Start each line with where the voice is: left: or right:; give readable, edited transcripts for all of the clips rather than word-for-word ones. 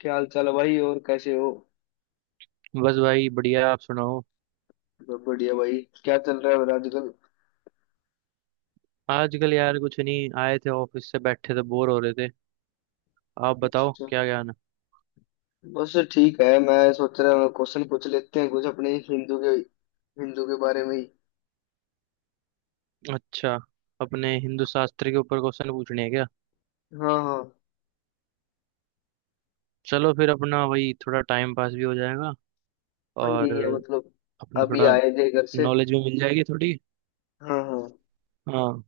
left: क्या हाल चाल है भाई और कैसे हो?
right: बस भाई बढ़िया, आप सुनाओ।
left: सब बढ़िया भाई। क्या चल रहा है और आजकल?
right: आजकल यार कुछ नहीं, आए थे ऑफिस से, बैठे थे बोर हो रहे थे। आप बताओ
left: अच्छा।
right: क्या ज्ञान है।
left: बस ठीक है, मैं सोच रहा हूँ क्वेश्चन पूछ लेते हैं कुछ अपने हिंदू के। हिंदू के बारे में ही।
right: अच्छा, अपने हिंदू शास्त्र के ऊपर क्वेश्चन पूछने हैं क्या?
left: हाँ हाँ।
right: चलो फिर, अपना वही थोड़ा टाइम पास भी हो जाएगा
left: हाँ,
right: और
left: यही है मतलब।
right: अपना
left: अभी
right: थोड़ा
left: आए थे घर से।
right: नॉलेज भी मिल जाएगी थोड़ी।
left: हाँ हाँ।
right: हाँ,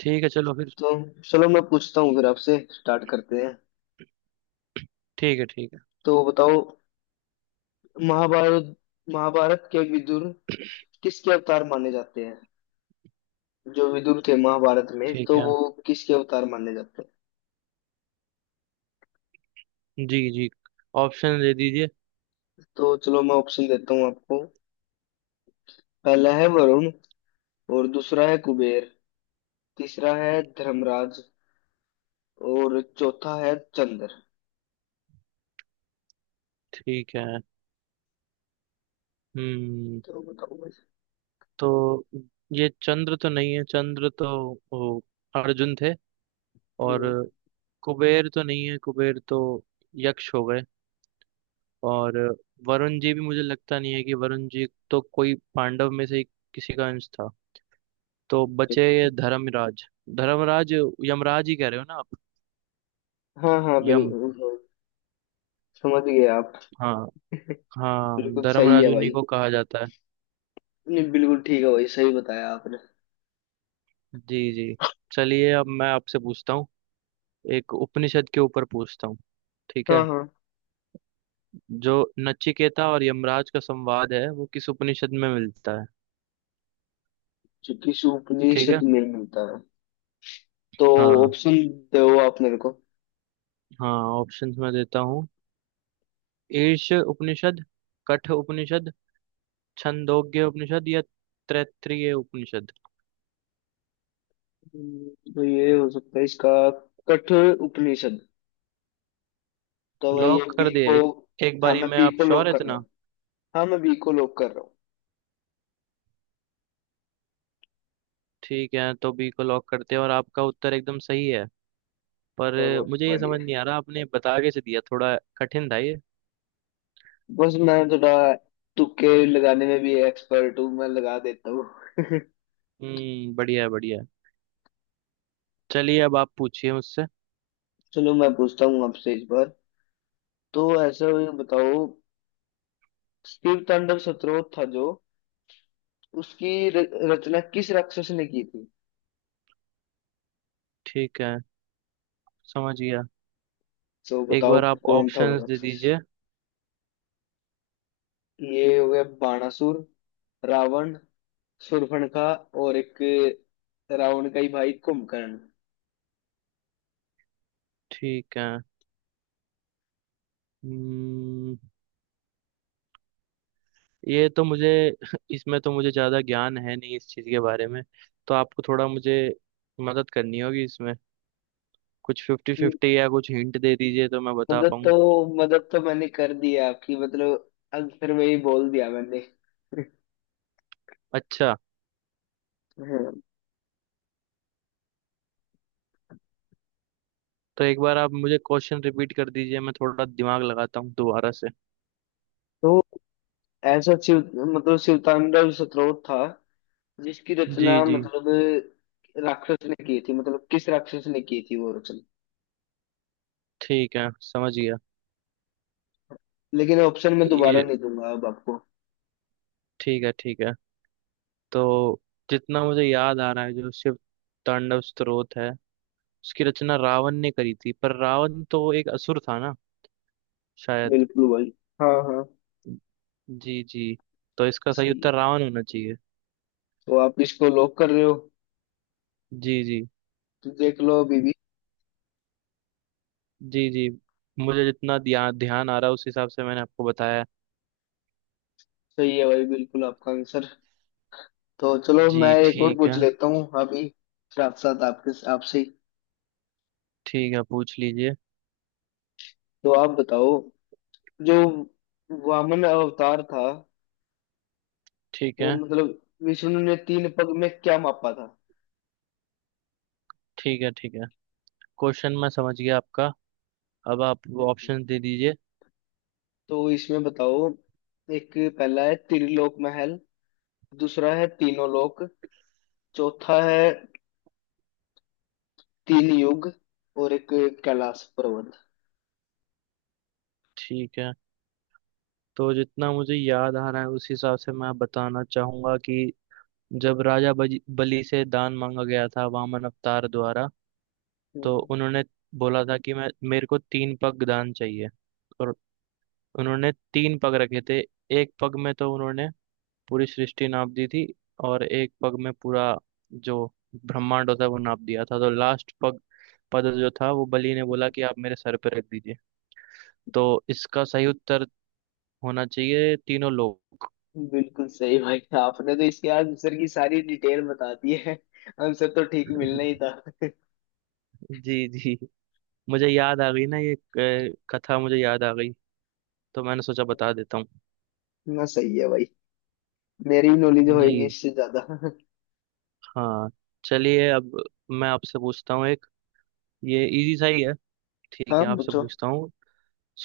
right: ठीक है चलो फिर।
left: तो चलो मैं पूछता हूँ, फिर आपसे स्टार्ट करते हैं।
right: ठीक है ठीक है
left: तो बताओ। महाभारत। महाभारत के विदुर किसके अवतार माने जाते हैं? जो विदुर थे महाभारत में,
right: ठीक
left: तो
right: है
left: वो किसके अवतार माने जाते हैं?
right: जी जी, ऑप्शन दे दीजिए।
left: तो चलो मैं ऑप्शन देता हूँ आपको। पहला है वरुण, और दूसरा है कुबेर, तीसरा है धर्मराज, और चौथा है चंद्र।
right: ठीक है। हम्म,
left: तो बताओ भाई।
right: तो ये चंद्र तो नहीं है, चंद्र तो वो अर्जुन थे। और
left: हम्म।
right: कुबेर तो नहीं है, कुबेर तो यक्ष हो गए। और वरुण जी भी मुझे लगता नहीं है कि, वरुण जी तो कोई पांडव में से किसी का अंश था। तो बचे ये धर्मराज। धर्मराज यमराज ही कह रहे हो ना आप?
left: हाँ हाँ
right: यम।
left: बिल्कुल, हाँ, समझ गए आप।
right: हाँ, हाँ
left: बिल्कुल सही
right: धर्मराज
left: है भाई।
right: उन्हीं को कहा जाता है।
left: नहीं, बिल्कुल ठीक है भाई, सही बताया आपने।
right: जी जी, चलिए अब मैं आपसे पूछता हूँ। एक उपनिषद के ऊपर पूछता हूँ, ठीक है।
left: हाँ हाँ।
right: जो नचिकेता और यमराज का संवाद है वो किस उपनिषद में मिलता है?
left: जो किस
right: ठीक है।
left: उपनिषद में मिलता है। तो
right: हाँ
left: ऑप्शन दो आप मेरे को।
right: हाँ, ऑप्शंस मैं देता हूँ। ईर्ष उपनिषद, कठ उपनिषद, छंदोग्य उपनिषद या तैत्तिरीय उपनिषद।
left: तो ये हो सकता है इसका कठ उपनिषद। तो मैं ये
right: लॉक
left: बी
right: कर दिया
left: को।
right: एक? एक
left: हाँ
right: बारी
left: मैं
right: में
left: बी
right: आप
left: को
right: श्योर
left: लॉक
right: है
left: कर रहा
right: इतना?
left: हूँ हाँ मैं बी को लॉक कर रहा हूँ
right: ठीक है तो बी को लॉक करते हैं और आपका उत्तर एकदम सही है। पर
left: चलो
right: मुझे ये समझ
left: बढ़िया।
right: नहीं आ रहा आपने बता कैसे दिया, थोड़ा कठिन था ये।
left: बस मैं थोड़ा तुक्के लगाने में भी एक्सपर्ट हूँ, मैं लगा देता हूँ।
right: हम्म, बढ़िया है बढ़िया है। चलिए अब आप पूछिए मुझसे।
left: चलो मैं पूछता हूँ आपसे इस बार। तो ऐसा ये बताओ, शिव तांडव स्तोत्र था जो, उसकी रचना किस राक्षस ने की थी?
right: ठीक है समझ गया।
left: तो
right: एक
left: बताओ
right: बार आप
left: कौन था वो
right: ऑप्शंस दे
left: राक्षस।
right: दीजिए।
left: ये हो गया बाणासुर, रावण, शूर्पणखा, और एक रावण का ही भाई कुंभकर्ण।
right: ठीक है। हम्म, ये तो मुझे इसमें तो मुझे ज्यादा ज्ञान है नहीं इस चीज के बारे में। तो आपको थोड़ा, मुझे मदद करनी होगी इसमें। कुछ फिफ्टी
left: हम्म,
right: फिफ्टी या कुछ हिंट दे दीजिए तो मैं बता
left: मदद तो,
right: पाऊँ।
left: मदद तो मैंने कर दी है आपकी, मतलब आंसर में ही बोल दिया मैंने।
right: अच्छा। तो एक बार आप मुझे क्वेश्चन रिपीट कर दीजिए, मैं थोड़ा दिमाग लगाता हूँ दोबारा से।
left: तो ऐसा शिव, मतलब शिवतांडव स्तोत्र था, जिसकी
right: जी
left: रचना
right: जी।
left: मतलब राक्षस ने की थी, मतलब किस राक्षस ने की थी वो रचना।
right: ठीक है समझ गया
left: लेकिन ऑप्शन मैं दोबारा
right: ये।
left: नहीं दूंगा अब आपको।
right: ठीक है। तो जितना मुझे याद आ रहा है, जो शिव तांडव स्तोत्र है उसकी रचना रावण ने करी थी। पर रावण तो एक असुर था ना, शायद।
left: बिल्कुल भाई। हाँ हाँ।
right: जी जी, तो इसका सही
left: सही
right: उत्तर
left: है।
right: रावण होना चाहिए।
left: तो आप इसको लॉक कर रहे हो?
right: जी जी।
left: तो देख लो अभी भी।
right: जी जी, मुझे जितना ध्यान आ रहा है उस हिसाब से मैंने आपको बताया।
left: सही है भाई, बिल्कुल आपका आंसर। तो चलो
right: जी
left: मैं एक और
right: ठीक
left: पूछ
right: है,
left: लेता हूँ अभी, साथ साथ आपके, आपसे ही।
right: ठीक है पूछ लीजिए।
left: तो आप बताओ, जो वामन अवतार था,
right: ठीक
left: वो
right: है
left: मतलब विष्णु ने तीन पग में क्या मापा था?
right: ठीक है, क्वेश्चन मैं समझ गया आपका। अब आप
left: हम्म।
right: ऑप्शन दे दीजिए।
left: तो इसमें बताओ, एक पहला है त्रिलोक महल, दूसरा है तीनों लोक, चौथा है तीन युग, और एक कैलाश पर्वत।
right: ठीक है। तो जितना मुझे याद आ रहा है उस हिसाब से मैं बताना चाहूंगा कि जब राजा बलि से दान मांगा गया था वामन अवतार द्वारा, तो
left: हम्म।
right: उन्होंने बोला था कि मैं, मेरे को तीन पग दान चाहिए। और उन्होंने तीन पग रखे थे। एक पग में तो उन्होंने पूरी सृष्टि नाप दी थी, और एक पग में पूरा जो ब्रह्मांड होता है वो नाप दिया था। तो लास्ट पग, पद जो था, वो बलि ने बोला कि आप मेरे सर पे रख दीजिए। तो इसका सही उत्तर होना चाहिए तीनों लोग।
left: बिल्कुल सही भाई, आपने तो इसके आंसर की सारी डिटेल बता दी है, आंसर तो ठीक मिलना ही था।
right: जी जी, मुझे याद आ गई ना ये कथा मुझे याद आ गई तो मैंने सोचा बता देता हूँ।
left: ना सही है भाई, मेरी नॉलेज होएगी
right: जी।
left: इससे ज्यादा।
right: हाँ, चलिए अब मैं आपसे पूछता हूँ एक। ये इजी सा ही है, ठीक
left: हाँ
right: है, आपसे
left: पूछो।
right: पूछता हूँ।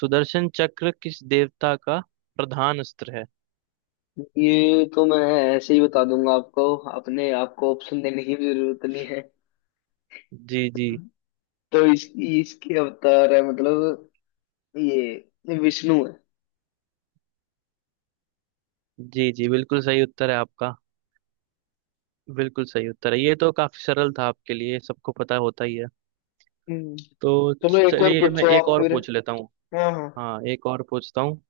right: सुदर्शन चक्र किस देवता का प्रधान अस्त्र है?
left: ये तो मैं ऐसे ही बता दूंगा आपको, अपने आपको ऑप्शन देने की भी जरूरत नहीं है।
right: जी जी।
left: तो इसके अवतार है मतलब, ये विष्णु है।
right: जी जी, बिल्कुल सही उत्तर है आपका। बिल्कुल सही उत्तर है, ये तो काफी सरल था आपके लिए, सबको पता होता ही है।
left: हम्म।
right: तो
left: चलो एक और
right: चलिए मैं
left: पूछो
right: एक
left: आप
right: और
left: फिर।
right: पूछ लेता हूँ।
left: हाँ हाँ।
right: हाँ, एक और पूछता हूँ।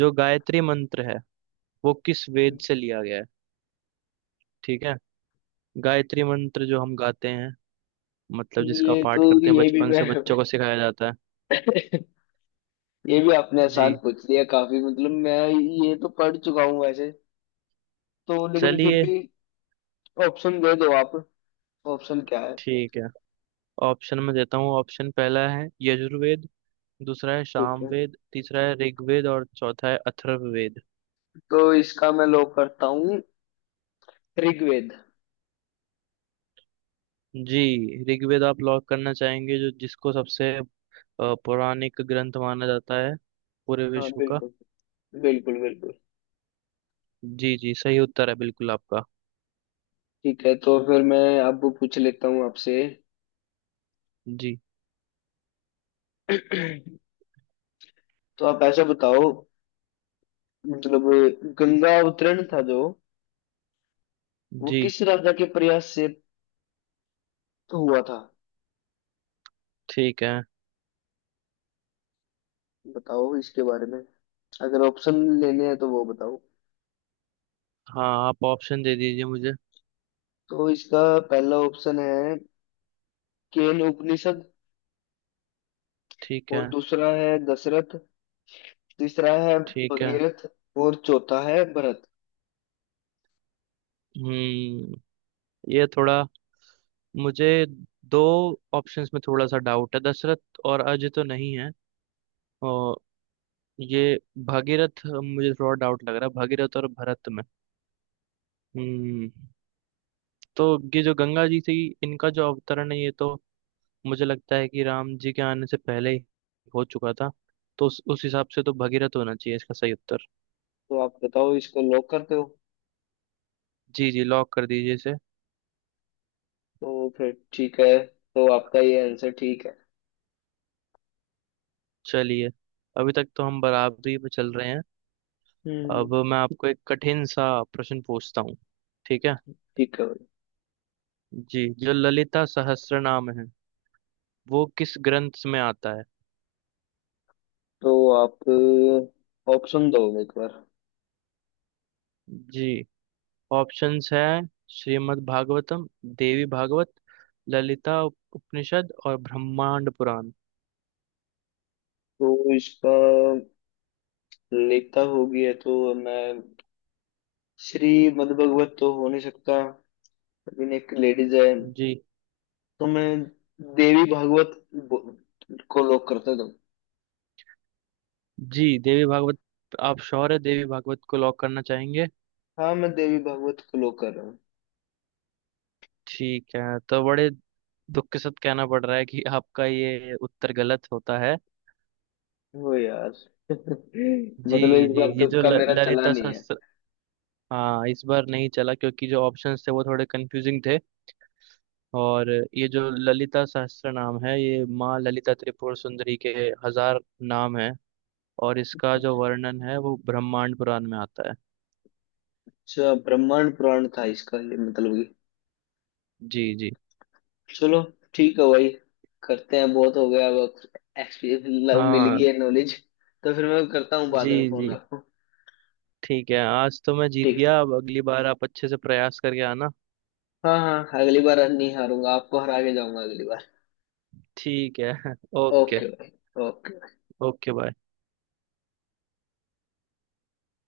right: जो गायत्री मंत्र है, वो किस वेद से लिया गया है? ठीक है। गायत्री मंत्र जो हम गाते हैं, मतलब जिसका
left: ये तो,
right: पाठ करते हैं,
left: ये भी
right: बचपन
left: मैं
right: से बच्चों को सिखाया जाता है।
left: ये भी आपने आसान
right: जी।
left: पूछ लिया काफी, मतलब मैं ये तो पढ़ चुका हूँ वैसे। तो लेकिन फिर
right: चलिए,
left: भी ऑप्शन दे दो आप, ऑप्शन क्या है?
right: ठीक है ऑप्शन में देता हूँ। ऑप्शन पहला है यजुर्वेद, दूसरा है
left: ठीक है,
right: सामवेद, तीसरा है ऋग्वेद और चौथा है अथर्ववेद।
left: तो इसका मैं लॉक करता हूँ ऋग्वेद।
right: जी, ऋग्वेद आप लॉक करना चाहेंगे, जो जिसको सबसे पौराणिक ग्रंथ माना जाता है पूरे
left: हाँ
right: विश्व का।
left: बिल्कुल, बिल्कुल बिल्कुल।
right: जी जी, सही उत्तर है बिल्कुल आपका।
left: ठीक है, तो फिर मैं अब पूछ लेता हूँ आपसे।
right: जी।
left: तो आप ऐसा बताओ, मतलब गंगा अवतरण था जो, वो
right: जी
left: किस राजा के प्रयास से हुआ था?
right: ठीक है।
left: बताओ इसके बारे में, अगर ऑप्शन लेने हैं तो वो बताओ।
right: हाँ, आप ऑप्शन दे दीजिए मुझे।
left: तो इसका पहला ऑप्शन है केन उपनिषद,
right: ठीक
left: और
right: है।
left: दूसरा है दशरथ, तीसरा है
right: ठीक है।
left: भगीरथ, और चौथा है भरत।
right: हम्म, ये थोड़ा, मुझे दो ऑप्शंस में थोड़ा सा डाउट है। दशरथ और अजय तो नहीं है। और ये भागीरथ, मुझे थोड़ा डाउट लग रहा है भागीरथ और भरत में। हम्म, तो ये जो गंगा जी से ही इनका जो अवतरण है ये तो मुझे लगता है कि राम जी के आने से पहले ही हो चुका था। तो उस हिसाब से तो भगीरथ होना चाहिए इसका सही उत्तर।
left: तो आप बताओ इसको लॉक करते हो?
right: जी जी, लॉक कर दीजिए इसे।
left: तो फिर ठीक है, तो आपका ये आंसर ठीक है।
right: चलिए, अभी तक तो हम बराबरी पे चल रहे हैं।
left: हम्म।
right: अब मैं आपको एक कठिन सा प्रश्न पूछता हूँ, ठीक है।
left: ठीक है भाई।
right: जी, जो ललिता सहस्त्रनाम है वो किस ग्रंथ में आता है?
left: तो आप ऑप्शन दो एक बार।
right: जी, ऑप्शंस हैं श्रीमद् भागवतम, देवी भागवत, ललिता उपनिषद और ब्रह्मांड पुराण।
left: तो इसका लेता होगी है तो मैं, श्री मद्भागवत तो हो नहीं सकता, लेकिन एक लेडीज है,
right: जी
left: तो मैं देवी भागवत को लोग करते तो।
right: जी, देवी भागवत? आप श्योर है देवी भागवत को लॉक करना चाहेंगे?
left: हाँ, मैं देवी भागवत को लोग कर रहा हूँ।
right: ठीक है, तो बड़े दुख के साथ कहना पड़ रहा है कि आपका ये उत्तर गलत होता है।
left: हो यार
right: जी
left: मतलब इस
right: जी,
left: बार
right: ये जो
left: तुक्का मेरा चला
right: ललिता
left: नहीं है।
right: सहस्त्र, हाँ इस बार नहीं चला क्योंकि जो ऑप्शंस थे वो थोड़े कंफ्यूजिंग थे। और ये जो ललिता सहस्त्र नाम है, ये माँ ललिता त्रिपुर सुंदरी के हजार नाम है। और इसका जो वर्णन है वो ब्रह्मांड पुराण में आता है।
left: अच्छा, ब्रह्मांड पुराण था इसका ये मतलब।
right: जी जी।
left: कि चलो, ठीक है भाई, करते हैं, बहुत हो गया अब। एक्सपीरियंस लव मिल
right: हाँ।
left: गई है, नॉलेज। तो फिर मैं करता हूँ बाद
right: जी
left: में फोन
right: जी
left: आपको।
right: ठीक है, आज तो मैं जीत
left: ठीक।
right: गया। अब अगली बार आप अच्छे से प्रयास करके आना।
left: हाँ हाँ, अगली बार नहीं हारूंगा, आपको हरा के जाऊंगा अगली बार।
right: ठीक है। ओके।
left: ओके भाई। ओके।
right: Okay bye.